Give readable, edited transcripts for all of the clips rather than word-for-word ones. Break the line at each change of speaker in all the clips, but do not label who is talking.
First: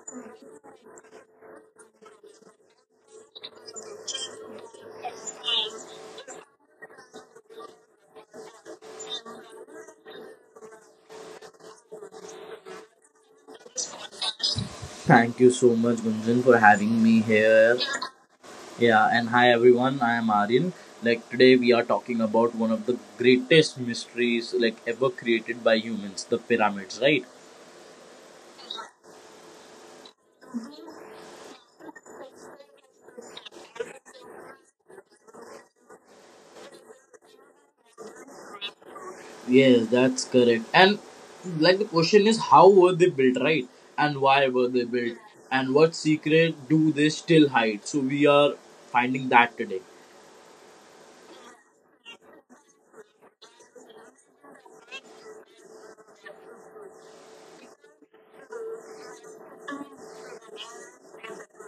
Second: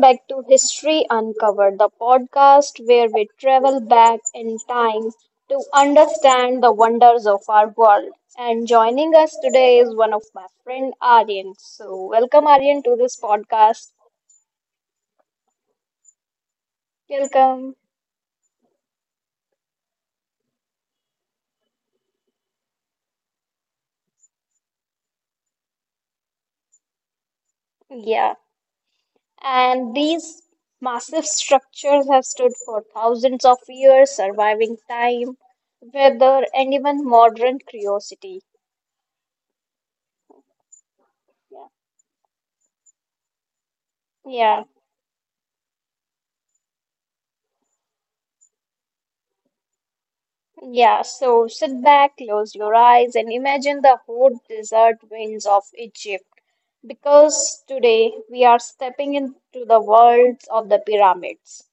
back to History Uncovered, the podcast where we travel back in time to understand the wonders of our world. And joining us today is one of my friend Aryan. So, welcome Aryan to this podcast.
Thank you so much, Gunjan, for having me
Welcome.
here. Yeah, and hi everyone. I am Aryan. Like today, we are talking about one of the greatest mysteries like ever created by humans, the pyramids, right?
Yeah. And these massive structures have stood for thousands of years, surviving time, weather, and even modern curiosity.
Yes, that's correct. And
Yeah.
like the question is, how were they built, right? And why
Yeah.
were they built? And what secret do they still hide? So we are finding that today.
Yeah, so sit back, close your eyes, and imagine the hot desert winds of Egypt. Because today we are stepping into the worlds of the pyramids,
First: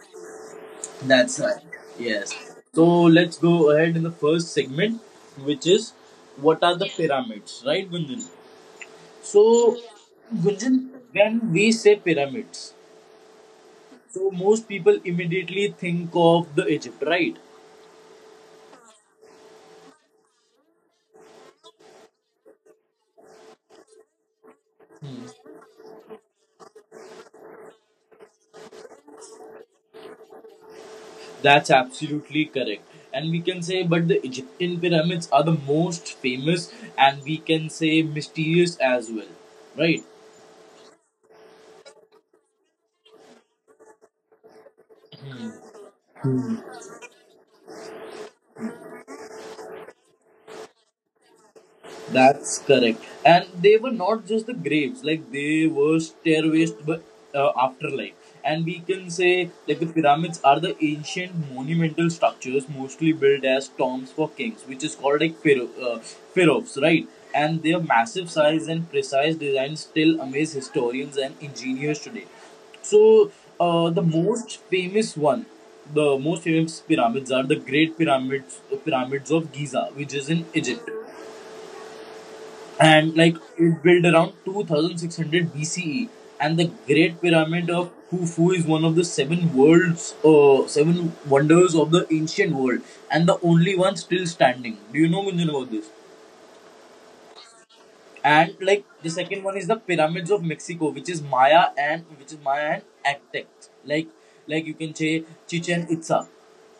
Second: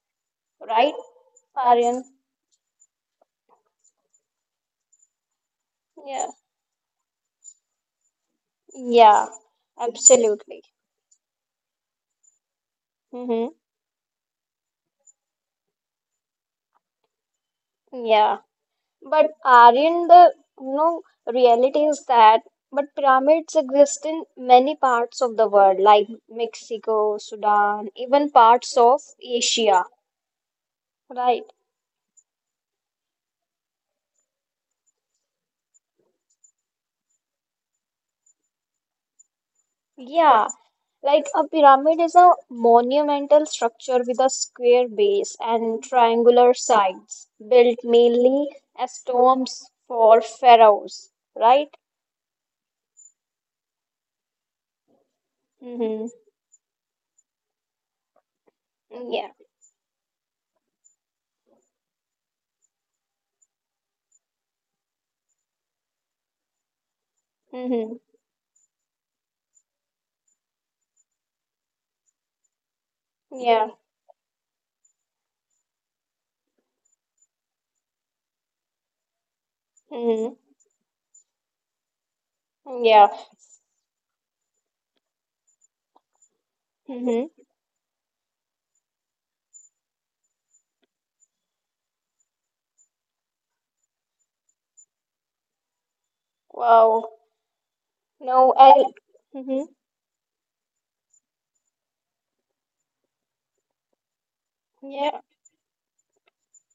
right,
That's right.
Aryan?
Yes. So let's go ahead in the first segment, which is
Yeah,
what are the pyramids, right, Gunjan?
yeah,
So,
absolutely.
Gunjan, when we say pyramids,
Mm-hmm.
so most people immediately think of the Egypt, right?
Yeah, but Aryan, the you know reality is that but pyramids exist in many parts of the world, like Mexico, Sudan, even parts of Asia, right?
That's absolutely correct. And we can say, but the Egyptian pyramids are the most famous, and we can say mysterious as well, right?
Yeah, like a pyramid is a monumental structure with a square base and triangular sides, built mainly as tombs for pharaohs, right?
That's correct. And they were not just the graves, like they were
Mm-hmm.
stairways to the afterlife. And we can
Yeah.
say, like, the pyramids are the ancient monumental structures mostly built as tombs for kings, which is called like pharaohs, right? And their
Mm-hmm.
massive size and precise design still amaze historians and engineers today. So,
Yeah.
the most famous pyramids are the Great Pyramids, pyramids of Giza, which is
Mm-hmm.
in Egypt,
Yeah.
and like it built around 2600 BCE, and the Great
Mm-hmm.
Pyramid of Khufu is one of the seven wonders of the ancient world, and the only one still standing. Do you know, Gunjan, about this?
Wow.
And
No, I.
like the second one is
Mm-hmm.
the pyramids of Mexico, which is Maya and Aztec. Like like you can say
Yeah.
Chichen Itza.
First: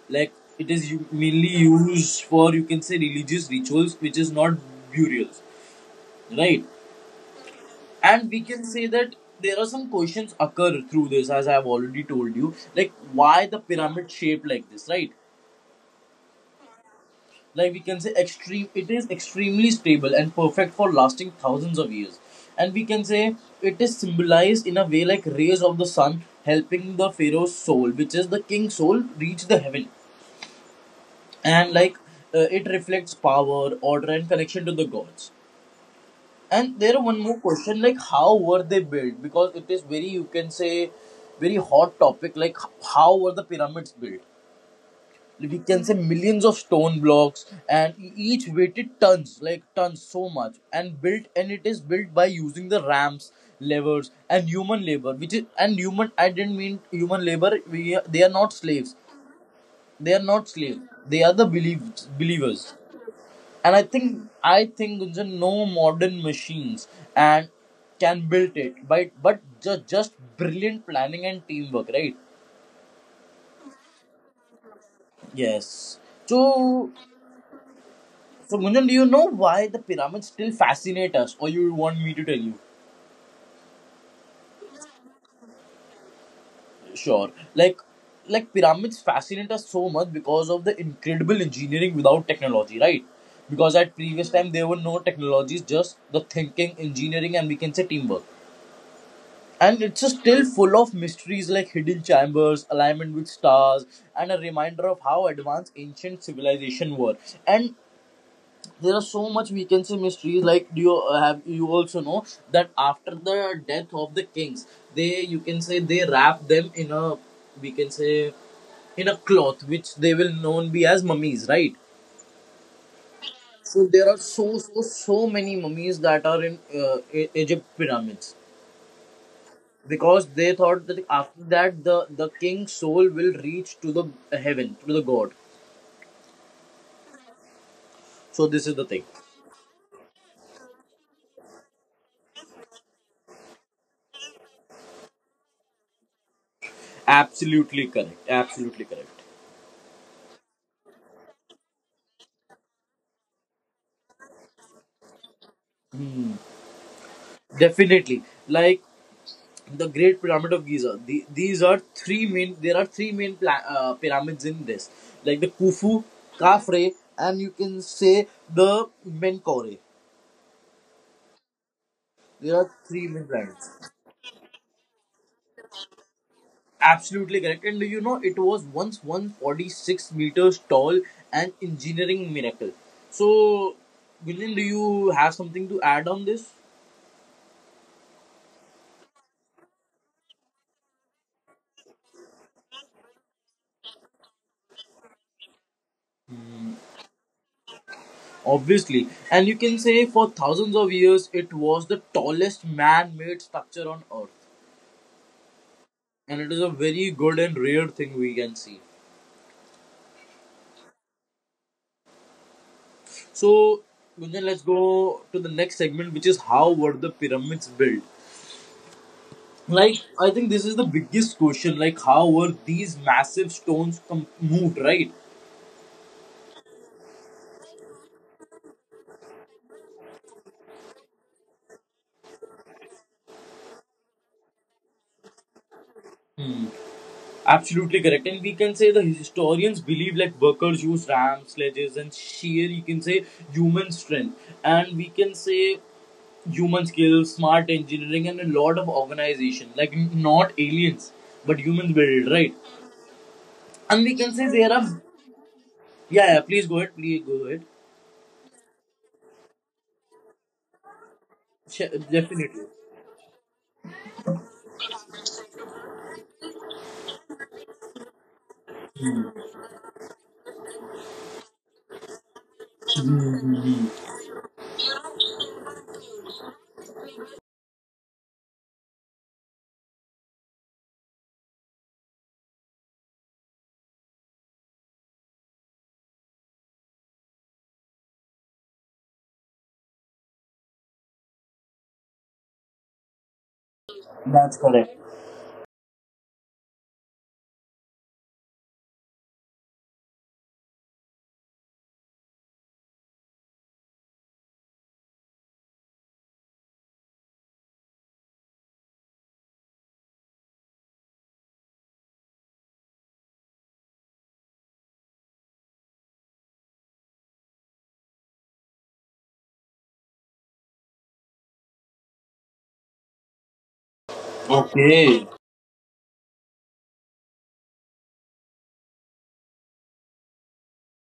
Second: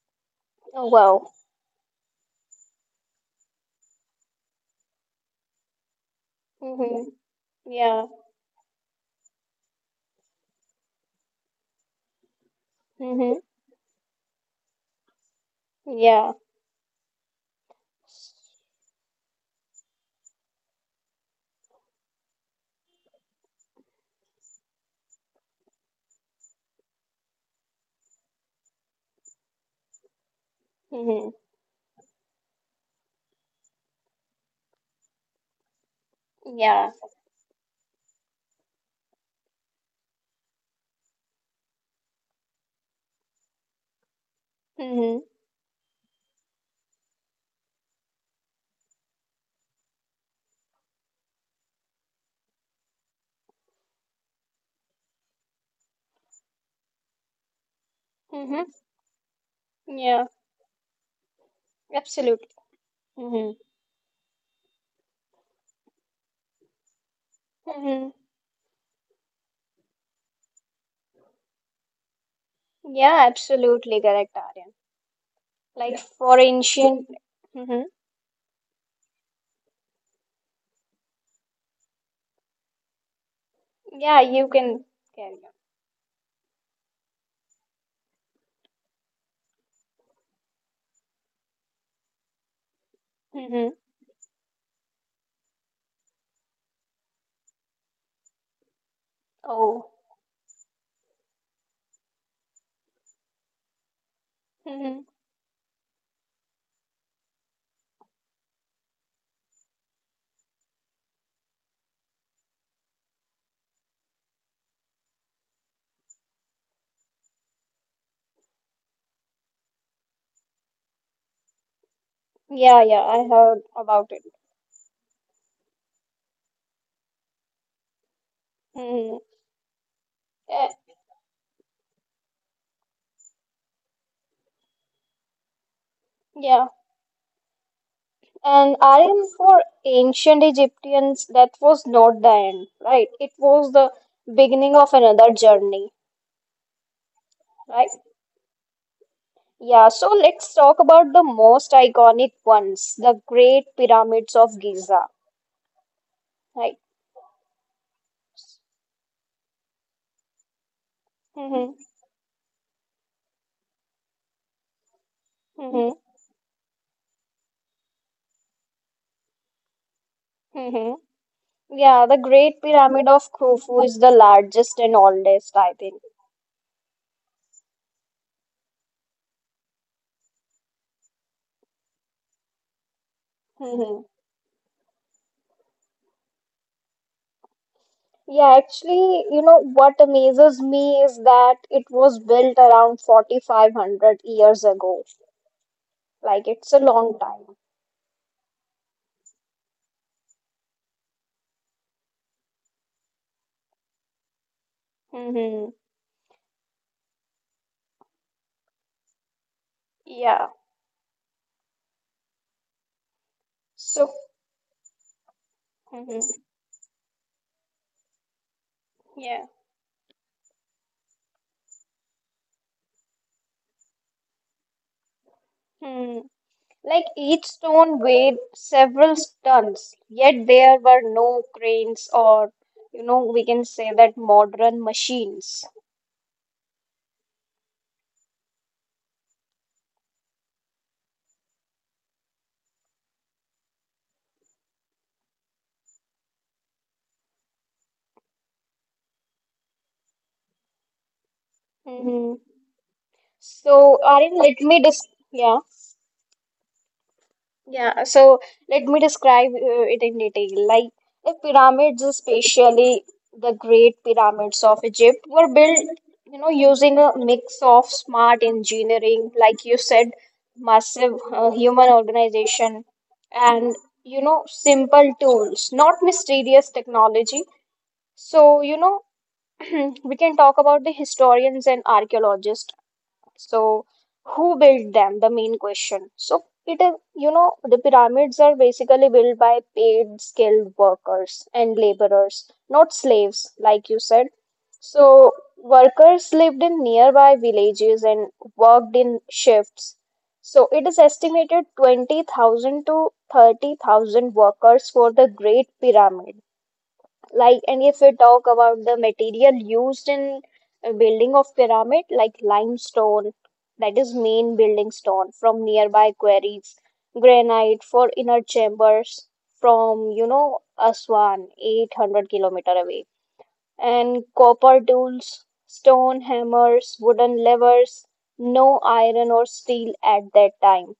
Like it
Oh,
is
wow.
mainly used for, you can say, religious rituals, which is not burials, right?
Mm-hmm. Yeah.
And we can say that there are some questions occur through this, as I've already told you, like why
Mm-hmm.
the pyramid shaped like this, right?
Yeah.
Like we can say, extreme it is extremely stable and perfect for lasting thousands of years. And we can say it is symbolized in a way like rays of the sun helping the pharaoh's soul, which is the king's soul, reach the heaven.
Mm-hmm.
And like it reflects power, order, and connection to the gods. And
Yeah.
there one more question, like how were they built? Because it is very, you can say, very hot topic. Like how were the pyramids built?
Mm-hmm.
Like, we can say millions of stone blocks, and each weighted tons, like tons, so much, and built, and it is built by using the ramps, levers, and human labor. Which is, and human, I didn't mean human labor. We They are not
Mm-hmm.
slaves. They are
Yeah.
not slaves. They are the believers.
Absolutely. Mm-hmm.
And I think, Gunjan, no modern machines and
Mm-hmm.
can build it, but just brilliant planning and teamwork, right?
Yeah, absolutely correct, Aryan. Like,
Yes.
yeah, for
So
ancient, hmm.
so Gunjan, do you know why the pyramids still fascinate us, or you want me to tell you?
Yeah, you can carry on.
Sure. Like pyramids fascinate us so much because of the incredible engineering without technology, right? Because
Hmm.
at previous time there were no technologies, just the thinking, engineering, and we can say teamwork. And
Oh,
it's just still full of mysteries like hidden chambers, alignment with stars, and a reminder of
hmm.
how advanced ancient civilization were. And there are so much, we can say, mysteries. Like do you have you also know that after the death of the kings, they, you can say, they wrap them in a, we can say, in a cloth, which they will known be as mummies, right?
Yeah, yeah, I heard
So there
about
are
it.
so many mummies that are in Egypt pyramids,
Hmm.
because they
Yeah,
thought that after that, the king's soul will reach to the heaven, to the god.
yeah.
So this
And
is the thing.
Aryan, for ancient Egyptians, that was not the end, right? It was the beginning of another journey, right?
Absolutely correct, absolutely correct.
Yeah, so let's talk about the most iconic ones, the Great Pyramids of Giza, right?
Definitely. Like the Great Pyramid of Giza,
Hmm.
these are three main there are three main pyramids in this. Like the
Hmm.
Khufu, Khafre, and you can say the Menkaure.
Hmm. Yeah, the Great
There are
Pyramid
three
of
main pyramids.
Khufu is the largest and oldest, I think.
Absolutely correct. And you know, it was once 146 meters tall, an engineering miracle. So,
Mhm.
Gunjan, do you have something to add on this?
Yeah, actually, you know what amazes me is that it was built around 4,500 years ago. Like, it's a long time.
Obviously. And you can say for thousands of years, it was the tallest man made structure on earth.
Mhm.
And it is a very good and rare thing we can see.
Yeah.
So,
So.
Gunjan, let's go to the next segment, which is
Mhm.
how were the pyramids built?
Yeah.
Like, I think this is the biggest question. Like, how were these massive stones moved, right?
Hmm. Like, each stone weighed several tons, yet there were no cranes or, you know, we can say that modern machines.
Absolutely correct. And we can say the historians believe like workers use rams, sledges, and sheer, you can say, human strength. And we can say human skills, smart engineering, and a lot of organization. Like not aliens, but humans build, right? And
So,
we can
Aryan,
say
let
there
me
are.
dis yeah,
Yeah, yeah, please go ahead.
yeah. So let me describe it in detail. Like the pyramids,
Definitely.
especially the Great Pyramids of Egypt, were built, using a mix of smart engineering, like you said, massive human organization, and simple tools, not mysterious technology. So, we can talk about the historians and archaeologists. So, who built them? The main question. So, it is, the pyramids are basically built by paid skilled workers and laborers, not slaves, like you said.
That's correct.
So, workers lived in nearby villages and worked in shifts. So, it is estimated 20,000 to 30,000 workers for the Great Pyramid. Like, and if we talk about the material used in building of pyramid, like limestone, that is main building stone from nearby quarries, granite for inner chambers from, Aswan, 800 kilometer away, and copper
Okay.
tools, stone hammers, wooden levers, no iron or steel at that time.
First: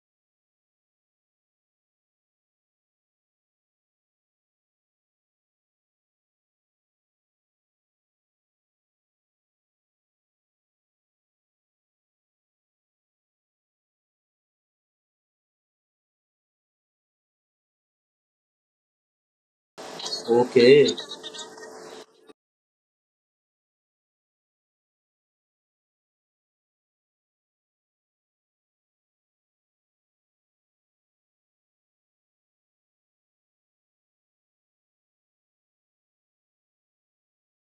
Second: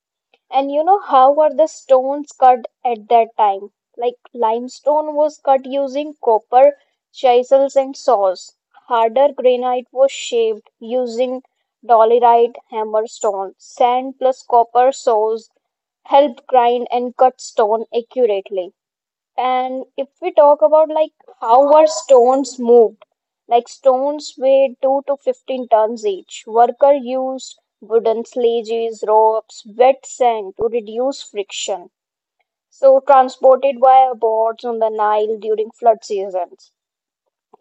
And you know how were the stones cut at that time? Like limestone was cut using copper chisels and saws. Harder granite was shaped using dolerite hammer stone. Sand plus copper saws helped grind and cut stone accurately. And if we talk about
Okay.
like how were stones moved, like stones weighed 2 to 15 tons each. Worker used wooden sledges, ropes, wet sand to reduce friction. So transported via boats on the Nile during flood seasons.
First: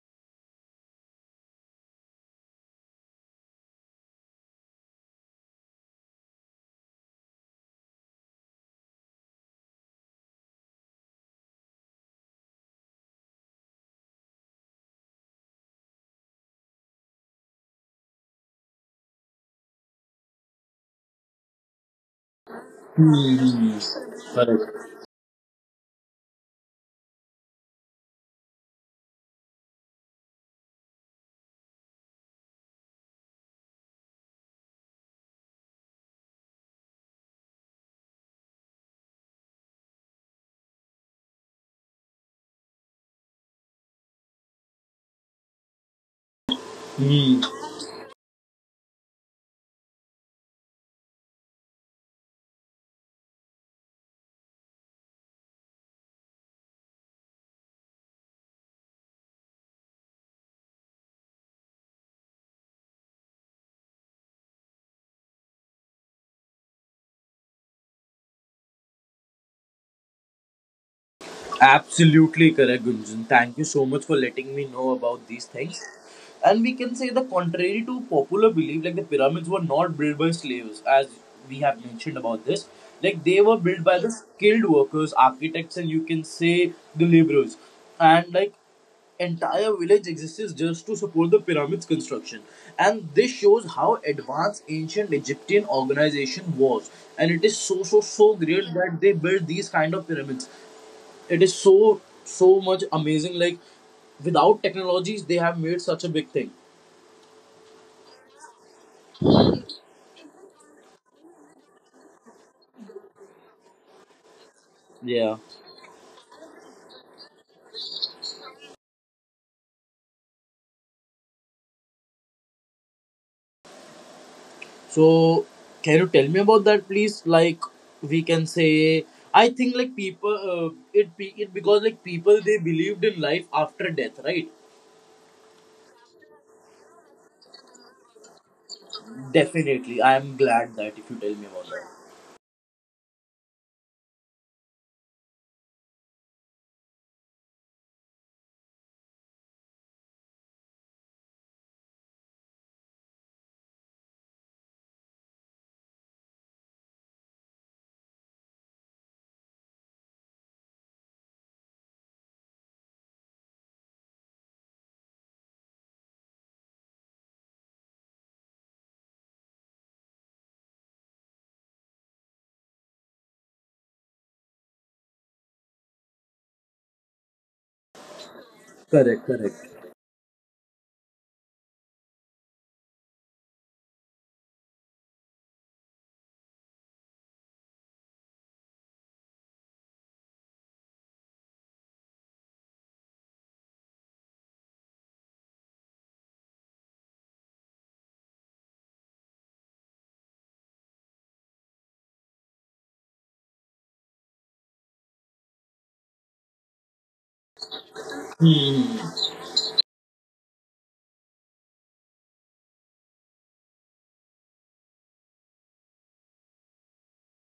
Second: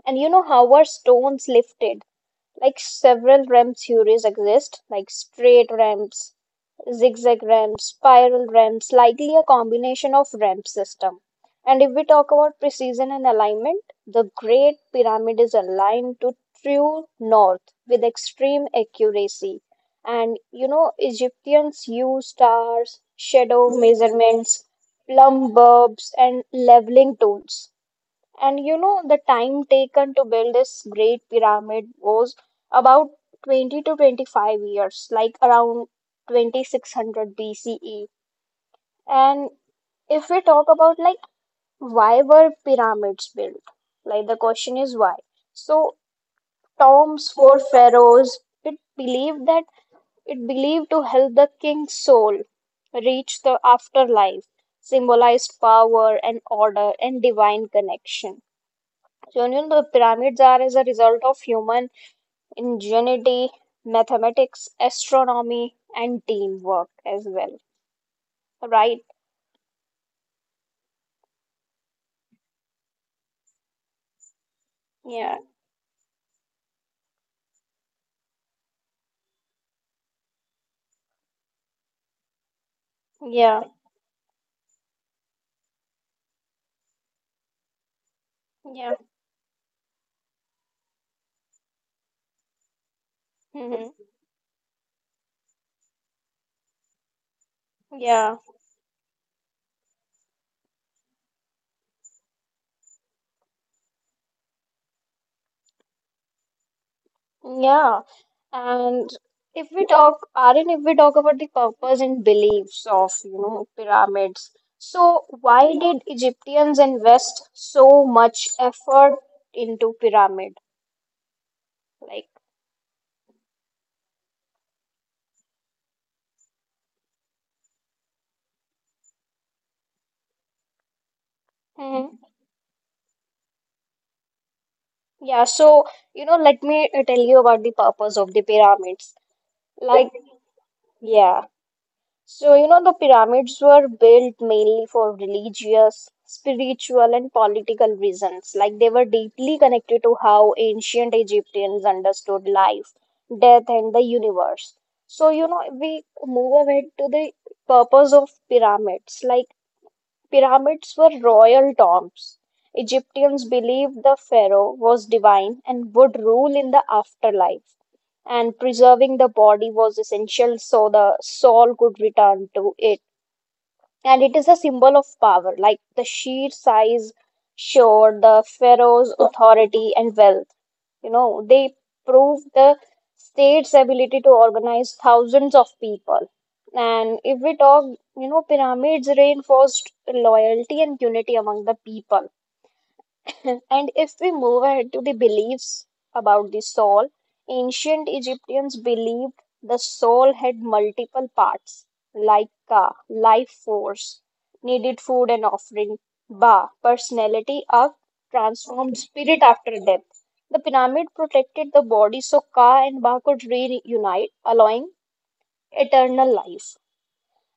And you know how are stones lifted? Like several ramp theories exist, like straight ramps, zigzag ramps, spiral ramps, likely a combination of ramp system. And if we talk about precision and alignment, the Great Pyramid is aligned to true north with extreme accuracy. And Egyptians use stars, shadow
Hmm.
measurements,
Correct.
plumb bulbs, and leveling tools. And the time taken to build this great pyramid was about 20 to 25 years, like around 2600 BCE. And if we talk about like why were pyramids built? Like the question is why. So tombs
Hmm.
for pharaohs, it believed to help the king's soul reach the afterlife, symbolized power and order and divine connection. So, the pyramids are as a result of human ingenuity, mathematics, astronomy, and teamwork as well. Right?
Absolutely correct, Gunjan. Thank you so much for letting me know about
Yeah.
these things. And we can say, the contrary to popular belief, like the pyramids were not built by slaves, as we have mentioned about this. Like they were
Yeah.
built by the skilled workers, architects, and you can say, the laborers. And like
Yeah.
entire village exists just to support the pyramid's construction. And this shows how
Hmm.
advanced ancient Egyptian organization was. And it is so
Yeah.
great that they built these kind of pyramids. It is so so much amazing, like without technologies they have made such a big thing.
Yeah. And if we talk, Aryan, if we talk about the purpose and beliefs of, pyramids, so
Yeah.
why did Egyptians invest so much effort into pyramid? Like,
So can you tell me about that, please? Like, we can say, I think like people, it be it because like
hmm?
people, they believed in life after death, right?
Yeah, so let me tell you about the purpose of the pyramids.
Definitely,
Like,
I am glad that if you tell
yeah,
me about that.
so the pyramids were built mainly for religious, spiritual, and political reasons. Like, they were deeply connected to how ancient Egyptians understood life, death, and the universe. So, we move ahead to the purpose of pyramids. Like, pyramids were royal tombs. Egyptians believed the pharaoh was divine and would rule in the afterlife, and preserving the body was essential so the soul could return to it, and it is a symbol of power, like the sheer size showed the pharaoh's
Correct, correct.
authority and wealth. They proved the state's ability to organize thousands of people. And if we talk, pyramids reinforced loyalty and unity among the people. And if we move ahead to the beliefs about the soul, ancient Egyptians believed the soul had multiple parts, like ka, life force, needed food and offering, ba, personality of
Hmm.
transformed spirit after death. The pyramid protected the body so ka and ba could reunite, allowing eternal life.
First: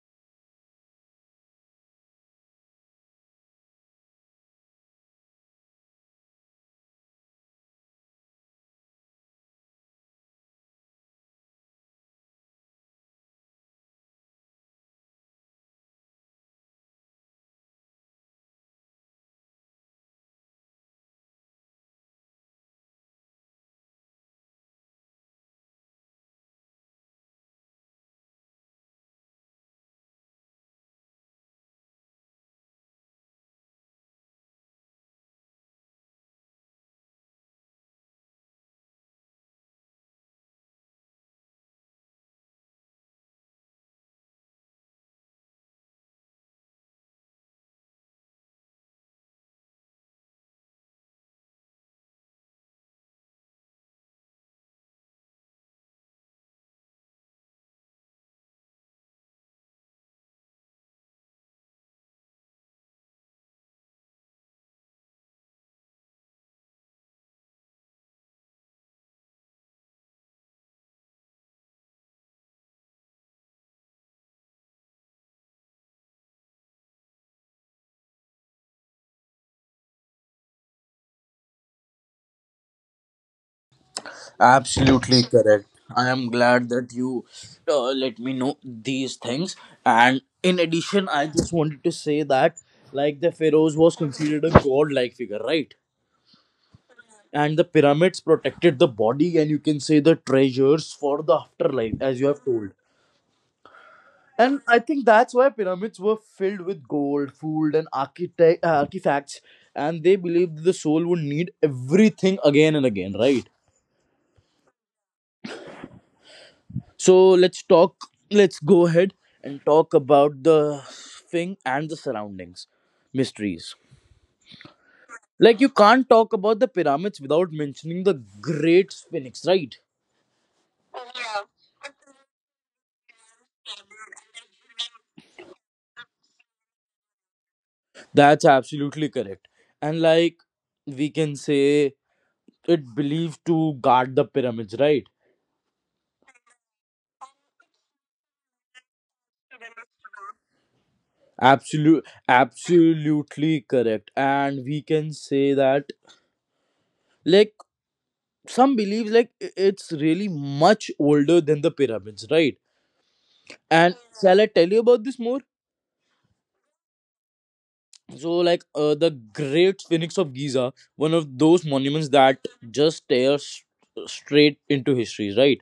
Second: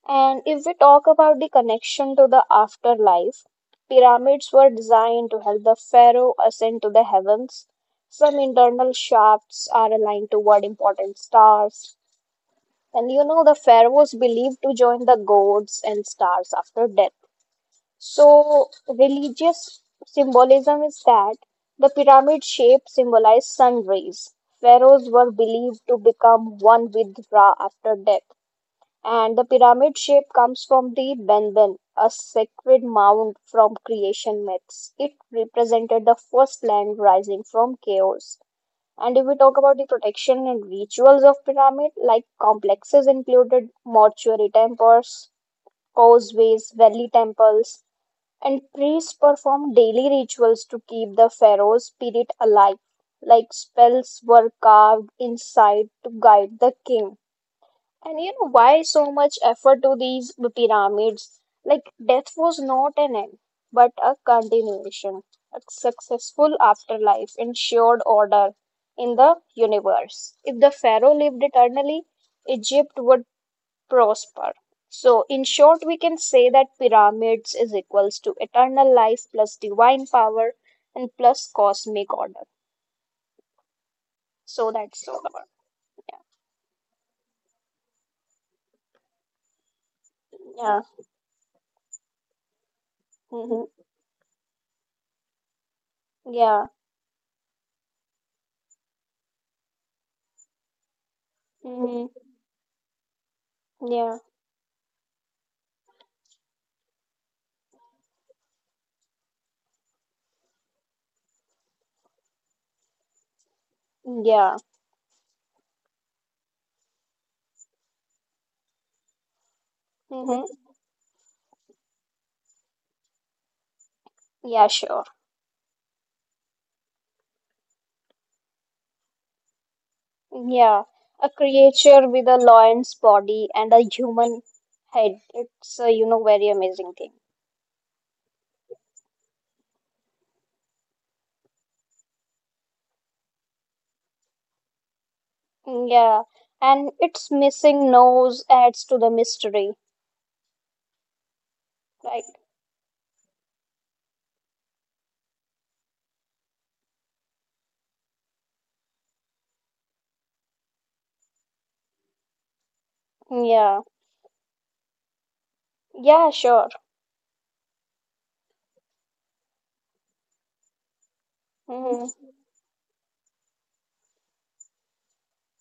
And if we talk about the connection to the afterlife, pyramids were designed to help the pharaoh ascend to the heavens. Some internal shafts are aligned toward important stars. And the pharaohs believed to join the gods and stars after death. So, religious symbolism is that the pyramid shape symbolized sun rays. Pharaohs were believed to become one with Ra after death. And the pyramid shape comes from the Benben, a sacred mound from creation myths. It represented the first land rising from chaos. And if we talk about the protection and rituals of pyramid, like complexes included mortuary temples, causeways, valley temples, and priests performed daily rituals to keep the pharaoh's spirit alive. Like spells were carved inside to guide the king, and you know why so much effort to these pyramids? Like death was not an end, but a continuation. A successful afterlife ensured order in the universe. If the pharaoh lived eternally, Egypt would prosper. So, in short, we can say that pyramids is equals to eternal life plus divine power and plus cosmic order. So that's all
Absolutely
about,
correct. I
yeah.
am glad that you let me know these things. And in
Yeah.
addition, I just wanted to say that, like, the
Hmm.
pharaohs was considered a god-like figure, right?
Yeah.
And the pyramids protected the body, and you can say, the treasures for the afterlife,
Hmm.
as you have told.
Yeah.
And I think that's why pyramids were filled with gold, food, and artifacts. And they believed the soul would need everything again and again, right?
Yeah.
So let's talk, let's go ahead and talk about
Hmm.
the thing and the surroundings, mysteries.
Yeah, sure.
Like, you can't talk about the pyramids without mentioning the Great Sphinx, right?
Yeah, a creature with a lion's body and a human head. It's a, very amazing thing.
That's absolutely correct. And, like, we can say it believed to guard the pyramids, right?
Mm, yeah, and its missing nose adds to the mystery, right?
Absolutely correct. And we can say that, like, some believe it's really much older than the pyramids, right?
Yeah,
And shall I tell you about this more?
yeah, sure.
So, the Great Phoenix of Giza, one of those monuments
Mm-hmm.
that just stares straight into history, right?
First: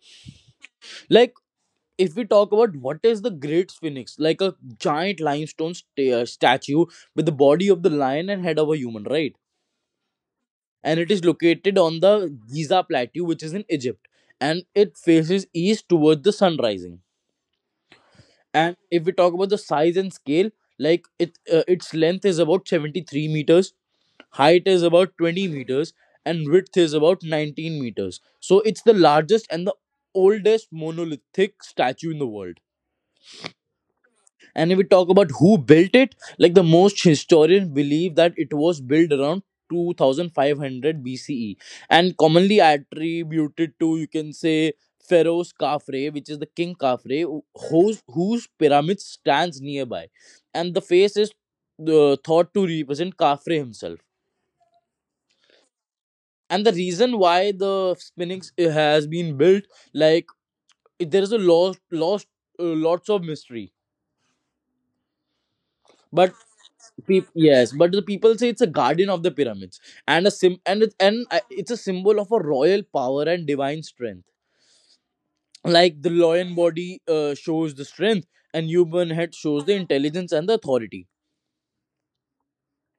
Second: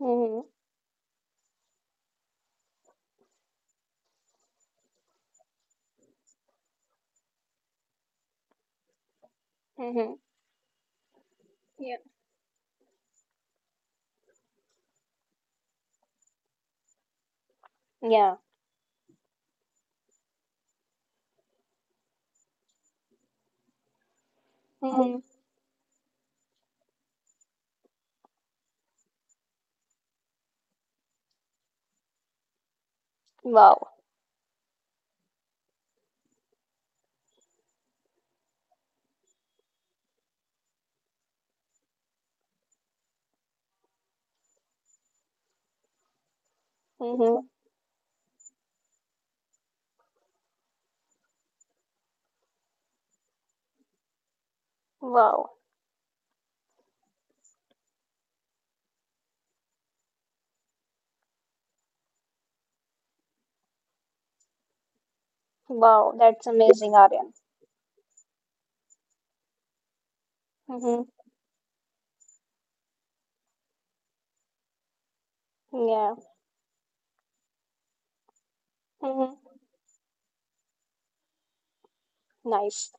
Mm-hmm.
Like, if we talk about what is the Great Phoenix, like a giant limestone statue with the body of the lion and head of a human, right?
Mm-hmm.
And it is located
Yeah.
on the Giza Plateau, which is in Egypt, and it faces east towards the sun rising.
Yeah.
And if we talk about the size and scale, like its length is about 73 meters, height is
Mm-hmm.
about 20 meters, and width is about 19 meters, so it's the largest and the oldest monolithic statue in the world.
Wow.
And if we talk about who built it, like the most historians believe that it was built around 2500 BCE, and commonly attributed to, you can say, pharaoh's Khafre, which is the king Khafre,
Mm-hmm.
whose pyramid stands nearby. And the face is thought to represent Khafre himself.
Wow.
And the reason why the spinning s- has been built, like there is a lost lots of mystery,
Wow.
but
That's amazing, Aryan.
yes, but the people say it's a guardian of the pyramids, and a sim and it,
Mm-hmm.
and it's a symbol of a royal power and divine strength. Like the
Yeah.
lion body shows the strength, and human head
Mm-hmm.
shows the intelligence and the authority.
Nice.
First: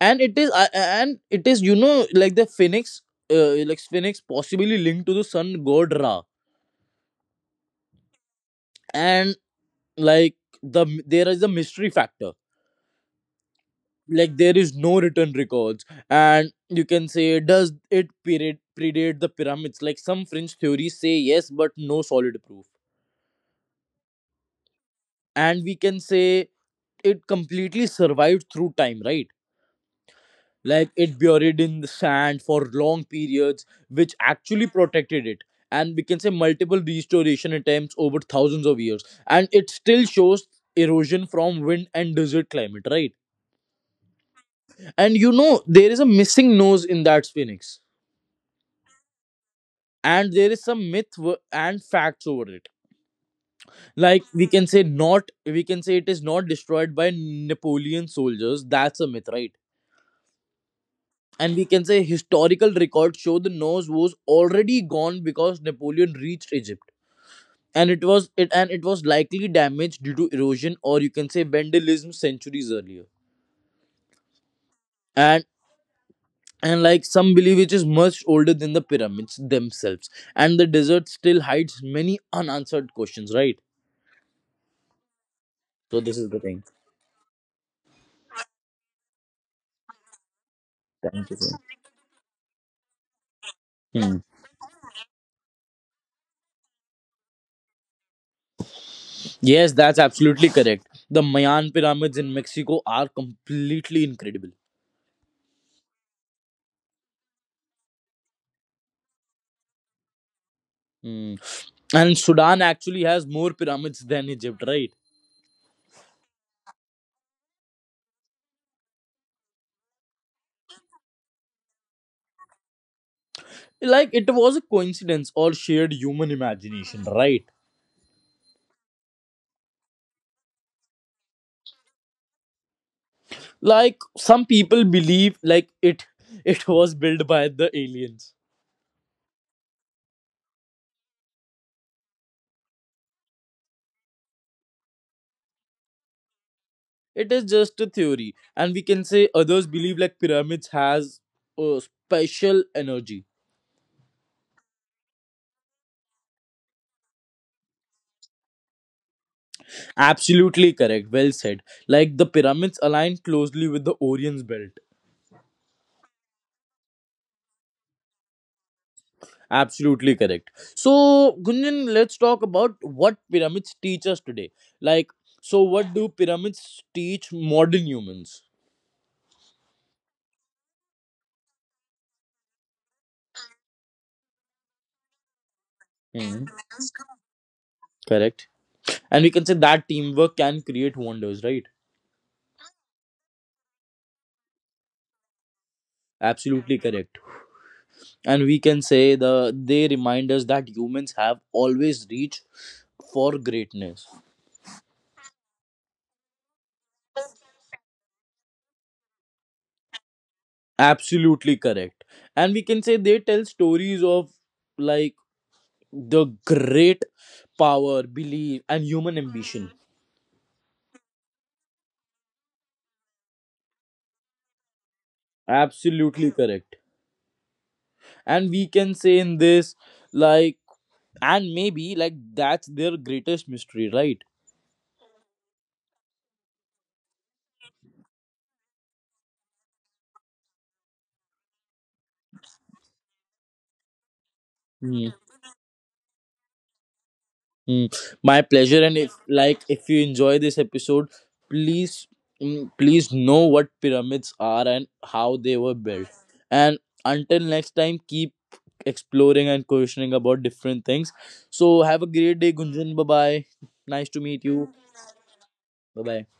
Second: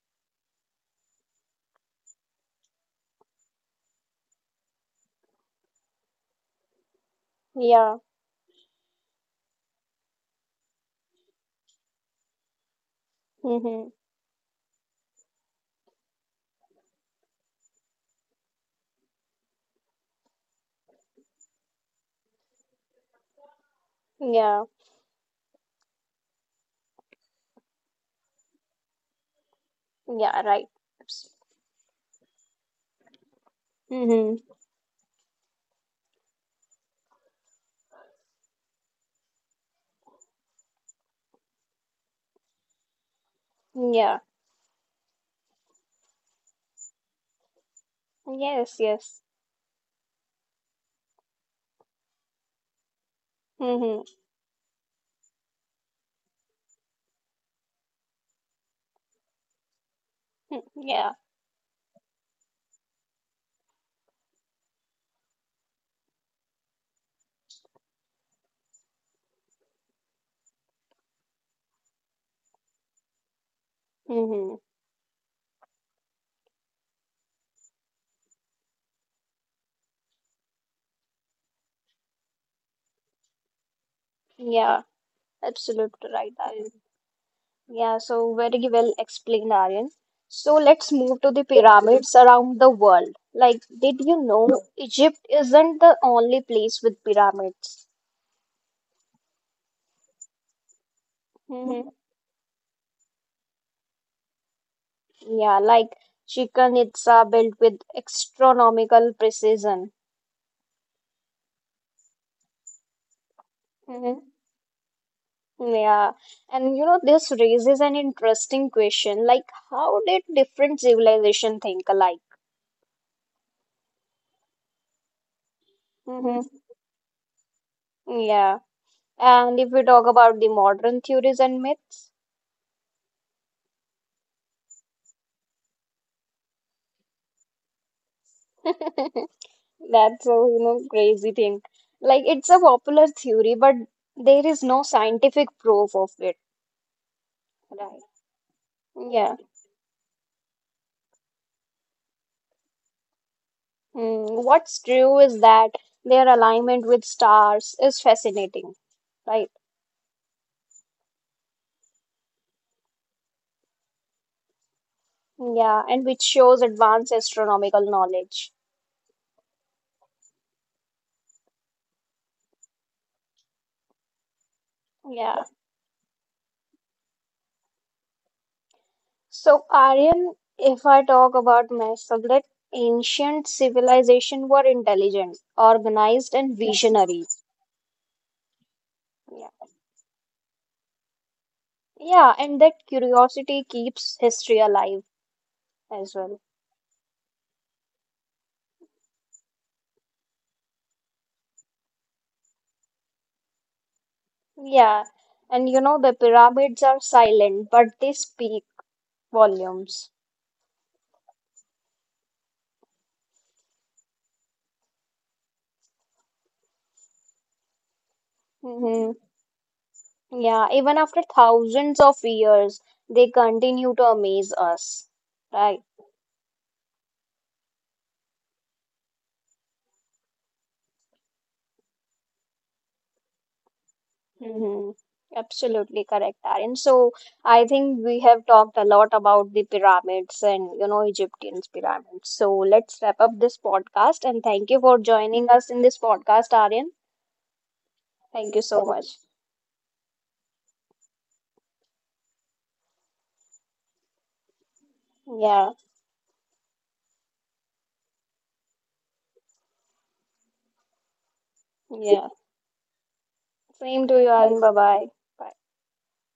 And it is you know, like the phoenix, like phoenix possibly linked to the sun god Ra.
Yeah.
And like there is a mystery factor.
Mm-hmm.
Like there is no written records, and you can say, does it period predate the pyramids? Like some fringe theories say yes, but no solid proof.
Yeah.
And we can say it completely survived through time, right?
Yeah, right.
Like it buried in the sand for long periods, which
Mm-hmm.
actually protected it. And we can say multiple restoration attempts over thousands of years, and it still shows erosion from wind and desert climate, right?
Yeah.
And you know, there is a missing nose in that phoenix.
Yes, yes.
And there is some myth w- and facts over it.
Mm-hmm.
Like we can say not, we can say it is not destroyed by Napoleon soldiers. That's a myth, right?
Mm, yeah.
And we can say historical records show the nose was already gone because Napoleon reached Egypt. And it was likely damaged due to erosion, or you can say, vandalism centuries earlier.
Mm-hmm.
And some believe it is much older than the pyramids themselves, and the desert still hides many unanswered questions, right?
Yeah.
So
Absolutely
this is
right,
the thing.
Aryan. Yeah, so very well explained, Aryan. So let's move
Thank
to
you.
the pyramids around the world. Like, did
Hmm.
you know Egypt isn't the only place with pyramids?
Yes, that's absolutely correct. The Mayan
Mm-hmm.
pyramids in Mexico are completely incredible.
Yeah, like Chichen Itza built with astronomical precision.
Hmm. And Sudan actually has more pyramids
Mm-hmm.
than Egypt, right?
Yeah, and this raises an interesting question, like how did different civilization think alike?
Like, it was a coincidence or shared human
Hmm.
imagination, right?
Yeah. And if we talk about the modern theories and myths,
Like some people believe like it was built by the aliens.
that's a, crazy thing. Like it's a popular theory, but there is no scientific proof of it,
It is just a
right?
theory. And we can say
Yeah.
others believe like pyramids has a special energy.
Mm, what's true is that their alignment with stars is fascinating, right?
Absolutely correct, well said. Like the pyramids align closely with the Orion's belt.
Yeah, and which shows advanced astronomical knowledge.
Absolutely correct. So, Gunjan, let's talk about what pyramids teach us today. Like,
Yeah.
so what do pyramids teach modern humans?
So, Aryan, if I talk about my subject, ancient civilization were intelligent, organized,
Hmm.
and visionary.
Correct. And we can
Yeah.
say that teamwork can create wonders, right?
Yeah, and that curiosity keeps history alive as well.
Absolutely correct. And we can say they remind us that humans have always reached for greatness.
Yeah. And the pyramids are silent, but they speak volumes.
Absolutely correct. And we can say they tell stories of, like, the great power, belief, and
Hmm.
human ambition.
Yeah, even after thousands of years, they continue to amaze us. Right.
Absolutely correct. And we can say in this like and maybe like that's their greatest mystery, right?
Mm-hmm. Absolutely correct, Aryan. So I think we have talked a lot about the pyramids and Egyptian pyramids. So let's wrap up this podcast and thank you for
Hmm.
joining us in this podcast, Aryan.
Mm, my
Thank you
pleasure.
so
And if
much.
like if you enjoy this episode, please please know what pyramids are and how they were
Yeah,
built. And until next time, keep exploring and questioning about different things. So have a
yeah.
great day, Gunjan. Bye bye. Nice
Same to
to
you,
meet you.
Aryan. Bye bye.
Bye bye.